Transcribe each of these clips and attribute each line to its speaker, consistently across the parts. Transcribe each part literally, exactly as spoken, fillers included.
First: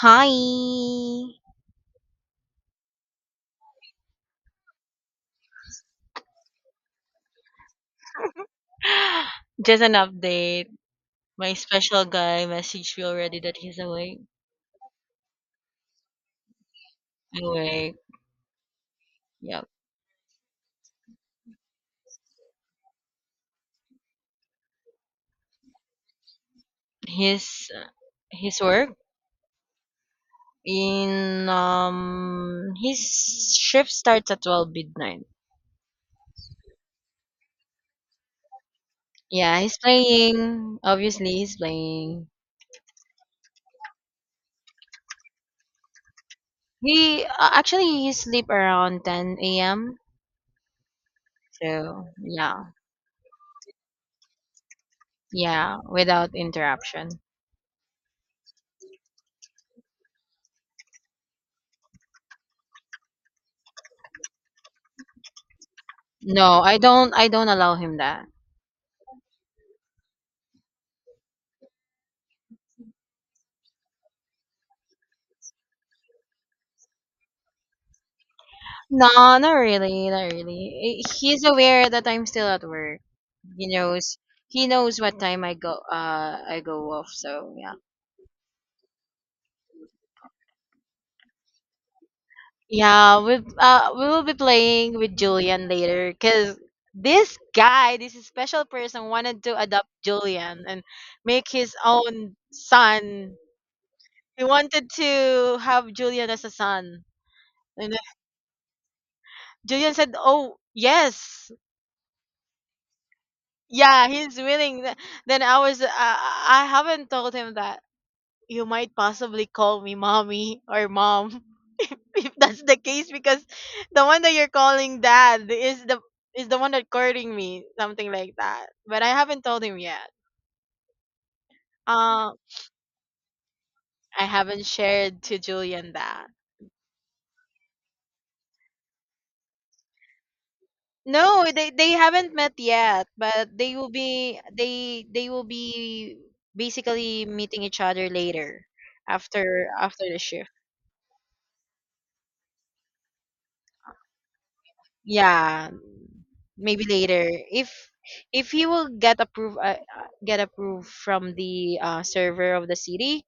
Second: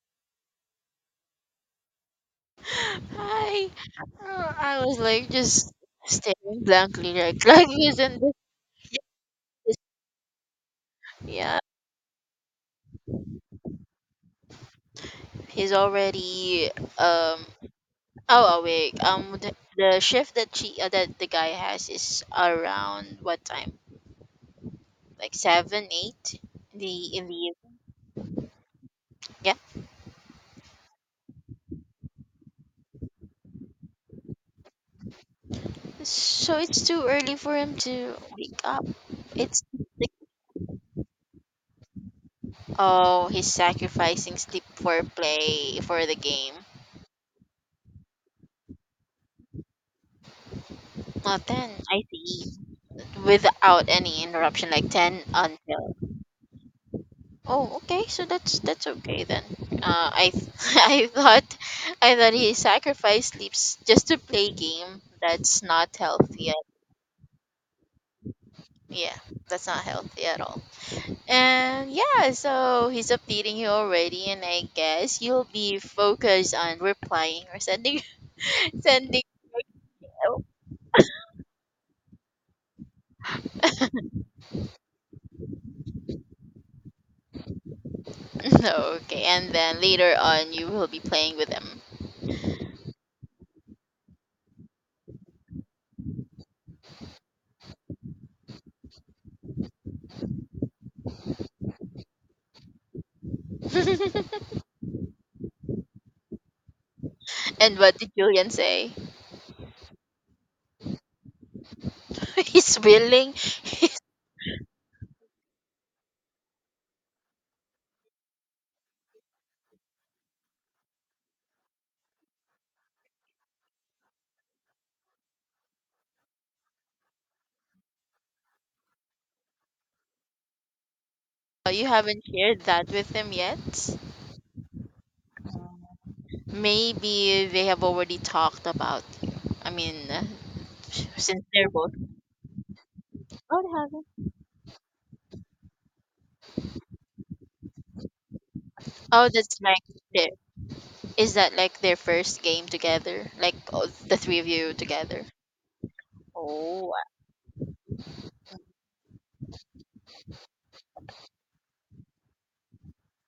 Speaker 1: Hi.
Speaker 2: Hi. Uh, I was like just staring blankly, like like isn't this, this
Speaker 1: Just an update. My
Speaker 2: yeah,
Speaker 1: special guy messaged me already that he's awake.
Speaker 2: he's already um
Speaker 1: Awake.
Speaker 2: oh, awake. Um the,
Speaker 1: Yep.
Speaker 2: the shift that she uh, that the guy has is around what time? Like seven eight in the in the
Speaker 1: His
Speaker 2: evening.
Speaker 1: his work
Speaker 2: Yeah.
Speaker 1: in um his shift starts at twelve midnight.
Speaker 2: So it's too early for him to wake up.
Speaker 1: Yeah,
Speaker 2: It's
Speaker 1: he's
Speaker 2: like,
Speaker 1: playing. Obviously, he's playing.
Speaker 2: oh, he's sacrificing sleep for play for the game.
Speaker 1: He uh, actually he sleep around ten a m.
Speaker 2: Not then, I
Speaker 1: So
Speaker 2: see.
Speaker 1: yeah,
Speaker 2: Without any interruption, like ten
Speaker 1: yeah,
Speaker 2: until
Speaker 1: without interruption.
Speaker 2: oh, okay, so that's that's okay then. uh i th- i thought I thought he sacrificed sleeps just to play game. That's not
Speaker 1: No,
Speaker 2: healthy at,
Speaker 1: I don't. I don't allow him that.
Speaker 2: yeah, that's not healthy at all. And yeah, so he's updating you already, and I guess you'll be focused on replying or sending sending
Speaker 1: No, not really, not
Speaker 2: oh,
Speaker 1: really. Eh, he's aware that I'm still at work. He knows. He knows what time I go. Uh, I go off. So yeah,
Speaker 2: okay, and then later on you will be playing with them.
Speaker 1: yeah. We uh we will be playing with Julian later because this guy, this special person, wanted to adopt Julian and make his own son. He wanted to have Julian as a son,
Speaker 2: And
Speaker 1: and
Speaker 2: what
Speaker 1: then
Speaker 2: did Julian say?
Speaker 1: Julian said, "Oh yes,
Speaker 2: He's willing.
Speaker 1: yeah, he's willing." Th- Then I was. Uh, I I haven't told him that. You might possibly call me mommy or mom if that's the case because the one that you're calling dad is the is the one that courting me something like that, but I haven't told him yet.
Speaker 2: Uh, you haven't
Speaker 1: uh,
Speaker 2: shared that with them yet?
Speaker 1: I haven't shared to Julian that.
Speaker 2: Maybe they have already talked about you. I mean, uh, s- since
Speaker 1: No,
Speaker 2: they're
Speaker 1: they they
Speaker 2: both.
Speaker 1: haven't met yet, but
Speaker 2: Oh,
Speaker 1: they
Speaker 2: they
Speaker 1: will
Speaker 2: haven't.
Speaker 1: be, they they will be basically meeting each other later,
Speaker 2: Oh, that's
Speaker 1: after
Speaker 2: like
Speaker 1: after the
Speaker 2: their,
Speaker 1: shift.
Speaker 2: is that like their first game together? Like, oh, the three of you together?
Speaker 1: Yeah, maybe
Speaker 2: Oh,
Speaker 1: later, if if he will get approved uh, uh, get approved from the uh, server of the city,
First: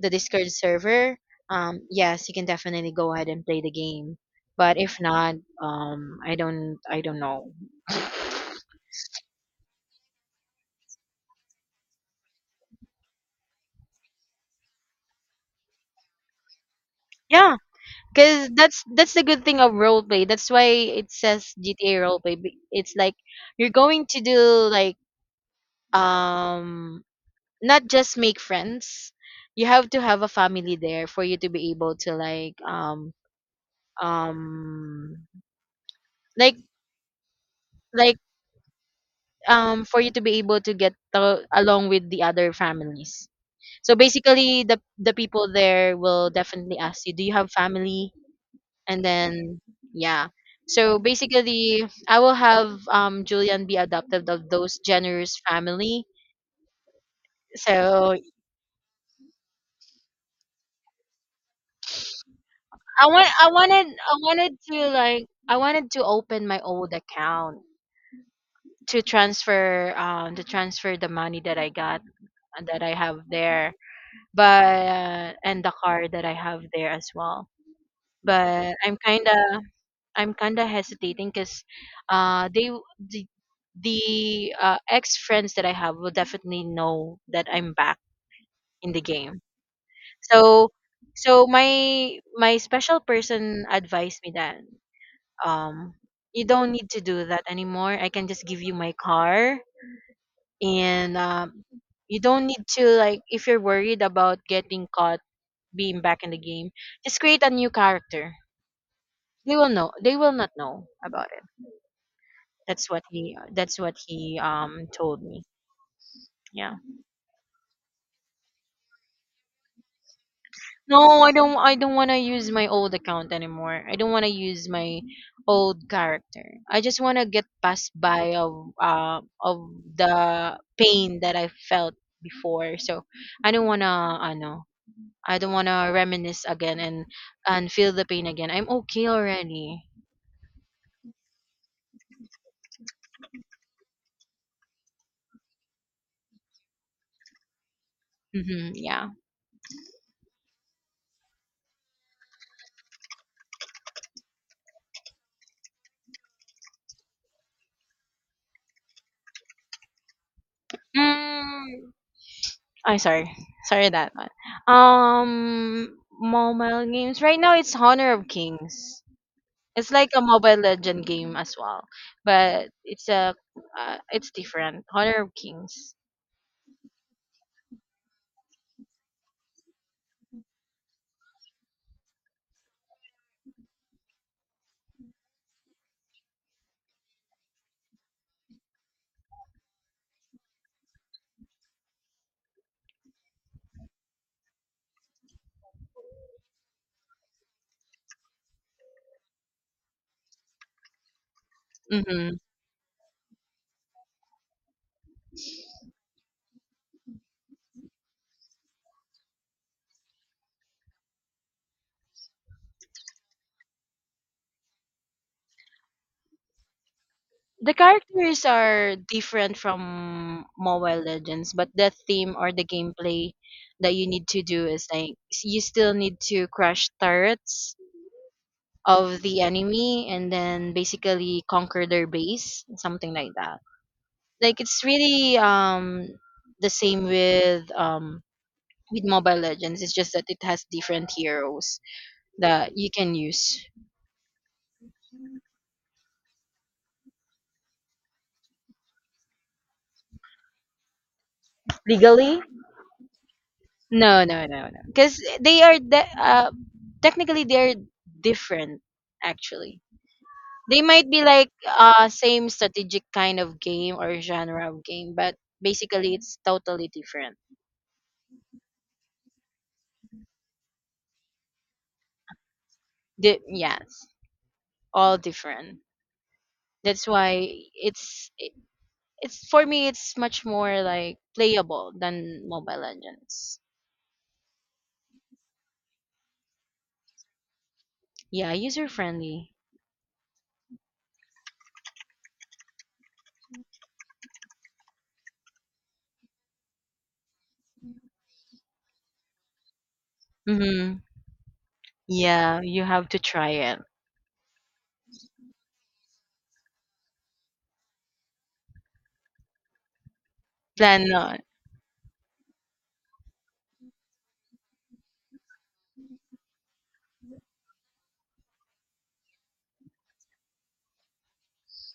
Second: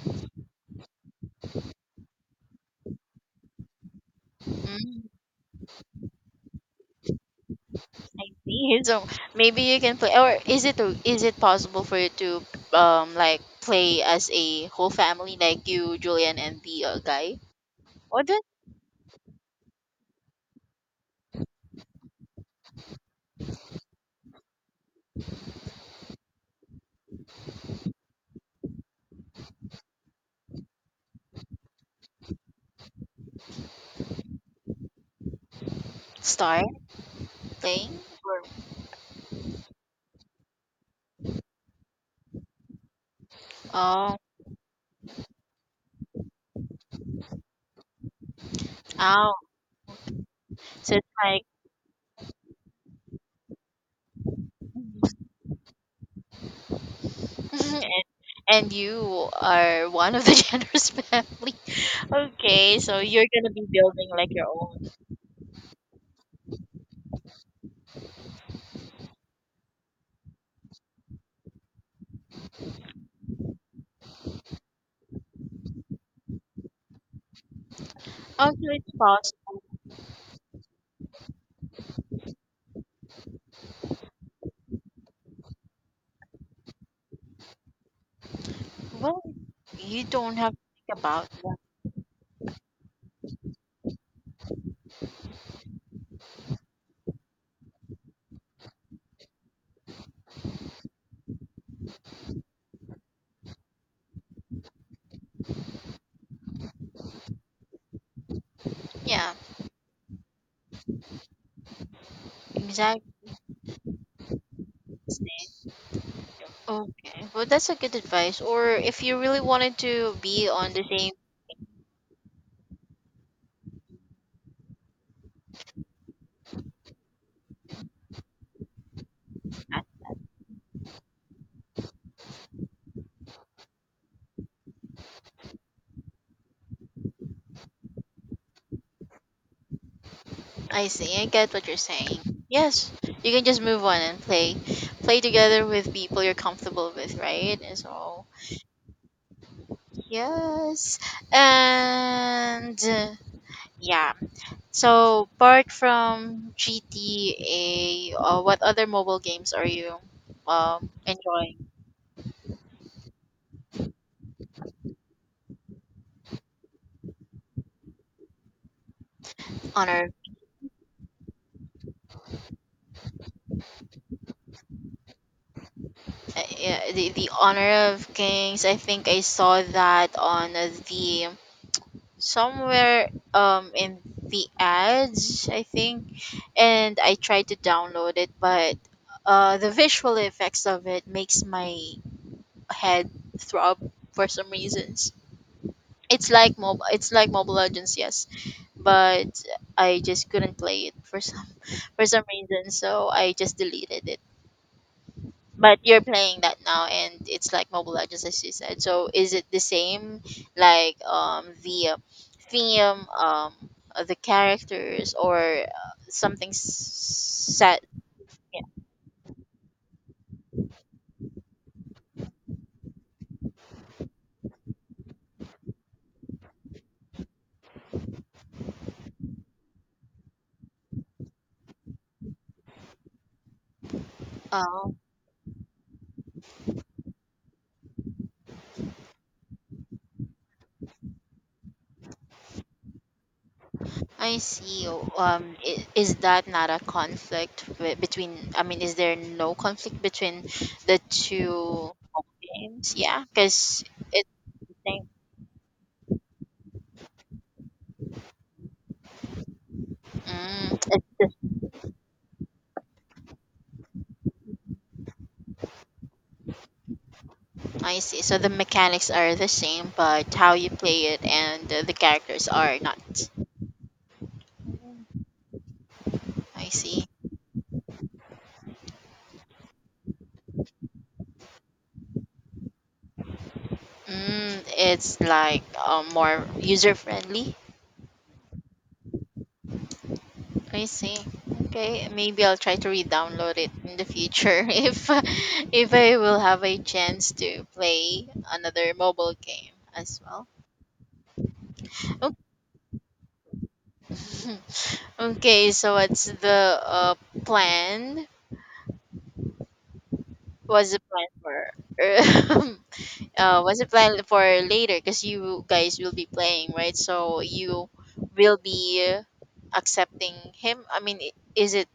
Speaker 1: the Discord server. Um, yes, you can definitely go ahead and play the game, but if
Speaker 2: mm,
Speaker 1: not, um I don't i don't know.
Speaker 2: I see. So maybe you can play, or is it is it possible for you to um like play as a whole family, like you, Julian, and the uh, guy?
Speaker 1: yeah,
Speaker 2: Or then
Speaker 1: because that's that's the good thing of roleplay, that's why it says GTA roleplay, be- it's like you're going to do like, um, not just make friends, you have to have a family there for you to be able to like, um, um, like
Speaker 2: start playing?
Speaker 1: like
Speaker 2: Or,
Speaker 1: um, for you to be able to get to, along with the other families. So
Speaker 2: oh,
Speaker 1: basically the the people there will definitely ask you, do you have family, and
Speaker 2: ow.
Speaker 1: then yeah.
Speaker 2: So
Speaker 1: So
Speaker 2: it's like
Speaker 1: basically I will have, um, Julian be adopted of those generous family.
Speaker 2: and,
Speaker 1: So
Speaker 2: and you are one of the generous family. Okay, so
Speaker 1: I
Speaker 2: you're
Speaker 1: want, i
Speaker 2: gonna be
Speaker 1: wanted
Speaker 2: building
Speaker 1: i
Speaker 2: like your
Speaker 1: wanted to
Speaker 2: own.
Speaker 1: like, I wanted to open my old account to transfer, um to transfer the money that I got, uh, that I have there, but and the car that I have there as well.
Speaker 2: Also,
Speaker 1: But
Speaker 2: it's
Speaker 1: I'm
Speaker 2: possible.
Speaker 1: kinda, I'm kinda hesitating because uh they w- the the uh, ex friends that I have will definitely know that I'm back in the
Speaker 2: Well,
Speaker 1: game.
Speaker 2: you don't have to
Speaker 1: So
Speaker 2: think about
Speaker 1: so
Speaker 2: that.
Speaker 1: my my special person advised me that, um, you don't need to do that anymore. I can just give you my car and, um, you don't need to like, if you're worried about getting caught being back in the game, just create a new character.
Speaker 2: Yeah,
Speaker 1: They will know they will not know about it. That's what
Speaker 2: exactly.
Speaker 1: he uh, that's what he um told me. Yeah.
Speaker 2: Okay, well, that's a good advice. Or if you really wanted to be on the same
Speaker 1: No, I don't, I don't want to use my old account anymore. I don't want to use my old character. I just want to get past by of uh, of the pain that I felt before. So I don't want to, I know, I don't want to reminisce again and and feel the pain again. I'm okay already.
Speaker 2: I see. I get what you're saying. Yes, you can just move on and play, play together with people you're comfortable with, right? And so
Speaker 1: Mhm, yeah.
Speaker 2: yes. And uh, yeah. So apart from G T A, uh, what other mobile games are you um enjoying?
Speaker 1: Mm, I'm sorry. Sorry that one. Um, mobile games. Right now, it's Honor of Kings. It's like
Speaker 2: Honor
Speaker 1: a Mobile Legend game as well, but it's a uh, it's different. Honor of Kings.
Speaker 2: uh, yeah, the, the Honor of Kings. I think I saw that on the somewhere um in the ads, I think. And I tried to download it, but uh the visual effects of it makes my head throb for some reasons. It's like mob. It's like Mobile Legends, yes, but I just couldn't play it for some for some
Speaker 1: Mm-hmm.
Speaker 2: reason, so I just deleted it. But you're playing that now, and it's like Mobile Legends, as you said. So is it the same, like um the uh, theme, um uh, the characters, or uh, something s-
Speaker 1: The
Speaker 2: set?
Speaker 1: characters are different from Mobile Legends, but the theme or the gameplay that you need to do is like, s- you still need to crush turrets of the enemy and then basically conquer their base, something like that. Like it's
Speaker 2: Yeah.
Speaker 1: really, um, the same with, um, with Mobile Legends. It's just that it has different heroes that you can use.
Speaker 2: I see. Oh, um, I- is that not a conflict wi- between? I mean, is there no conflict between the two games? Yeah, because
Speaker 1: No,
Speaker 2: it's
Speaker 1: no, no,
Speaker 2: the
Speaker 1: no.
Speaker 2: same.
Speaker 1: Because they are de- uh, technically they're different. Actually,
Speaker 2: Mm,
Speaker 1: they
Speaker 2: it's
Speaker 1: might be
Speaker 2: the,
Speaker 1: like uh same strategic kind of game or genre of game, but basically it's totally different.
Speaker 2: I see. So the mechanics are the same, but how you play it and uh, the characters are not.
Speaker 1: Di- yes, all different.
Speaker 2: I see.
Speaker 1: That's why it's it- it's for me it's much more like playable than Mobile Legends.
Speaker 2: Mm, it's like um, more user friendly
Speaker 1: Yeah, user friendly.
Speaker 2: I see. Okay, maybe I'll try to re-download it in the future if if I will have a chance to play another mobile game as well.
Speaker 1: Hmm.
Speaker 2: Oh,
Speaker 1: Yeah, you have to try it.
Speaker 2: okay, so what's the uh, plan? What's the
Speaker 1: Plan
Speaker 2: plan
Speaker 1: on.
Speaker 2: for? uh, what's the plan for later? Because you guys will be playing, right? So you will be accepting him. I mean, I- is it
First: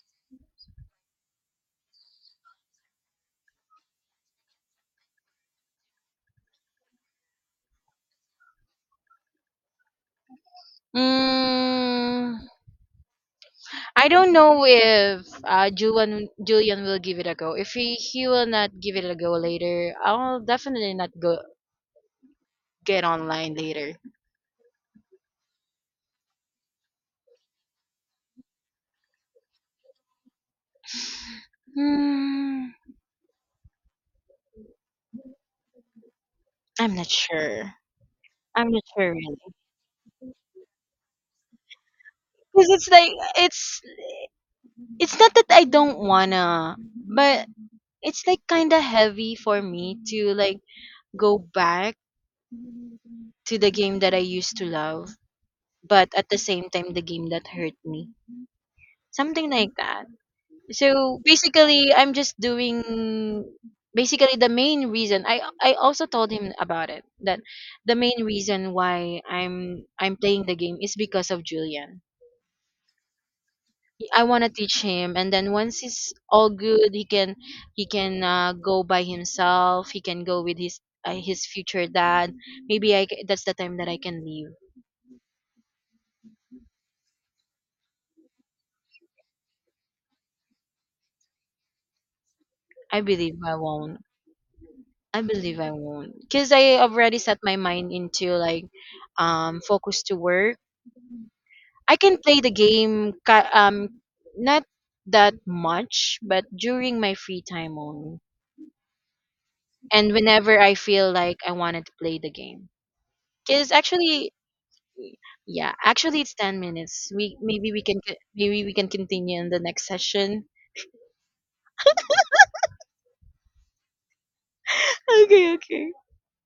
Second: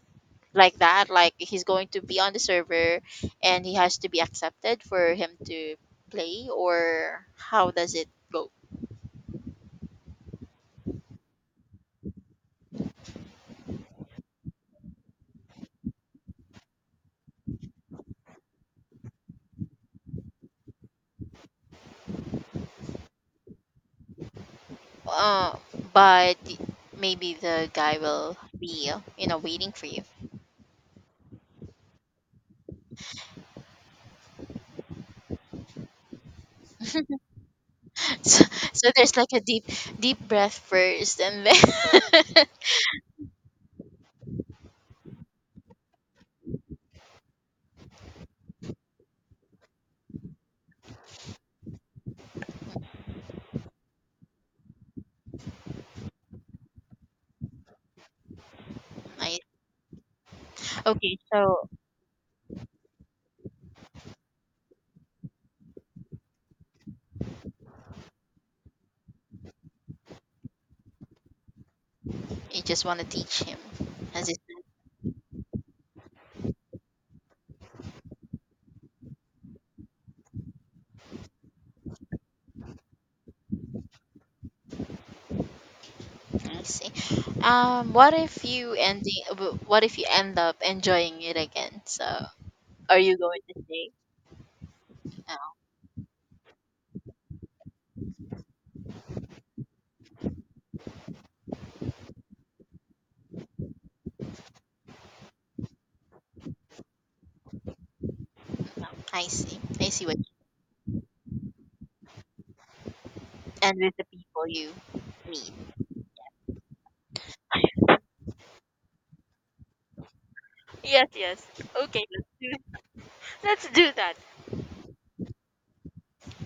Speaker 2: like that like he's going to be on the server and he has to be accepted for him to play or how does it go
Speaker 1: Mm, I don't know if, uh, Julian Julian will give it a go. If he, he will not give it a go later, I'll definitely not go get online later.
Speaker 2: uh, but maybe the guy will be, you know, waiting for you
Speaker 1: Hmm, I'm not sure.
Speaker 2: so,
Speaker 1: I'm not
Speaker 2: so
Speaker 1: sure
Speaker 2: there's like
Speaker 1: really,
Speaker 2: a deep deep breath first and then
Speaker 1: because it's like, it's it's not that I don't wanna, but it's like kind of heavy for me to like go back to the game that I used to love, but at the same time the game that hurt me.
Speaker 2: I,
Speaker 1: Something like that.
Speaker 2: okay
Speaker 1: So
Speaker 2: so
Speaker 1: basically, I'm just doing, basically the main reason. I I also told him about it that the main reason why I'm I'm playing the game is because of Julian.
Speaker 2: you just want to teach him
Speaker 1: I
Speaker 2: as it
Speaker 1: want to teach him, and then once he's all good, he can he can uh, go by himself. He can go with his, uh, his future dad. Maybe I ca- that's the time that I can leave.
Speaker 2: I see. Um, what if you ending? What if you end up enjoying it again? So, are
Speaker 1: I
Speaker 2: you
Speaker 1: believe
Speaker 2: going
Speaker 1: I
Speaker 2: to stay?
Speaker 1: won't. I
Speaker 2: Uh,
Speaker 1: believe I won't, cause I already set my mind into like, um, focus to work. I can play the game, ki- um not that much, but during my free time only.
Speaker 2: I see. I see
Speaker 1: And
Speaker 2: what
Speaker 1: whenever I feel like I wanted to play the game. Cuz
Speaker 2: and with the
Speaker 1: actually,
Speaker 2: people you meet.
Speaker 1: yeah, actually it's ten minutes. We maybe we can co- maybe we can continue in the next session. Okay, okay.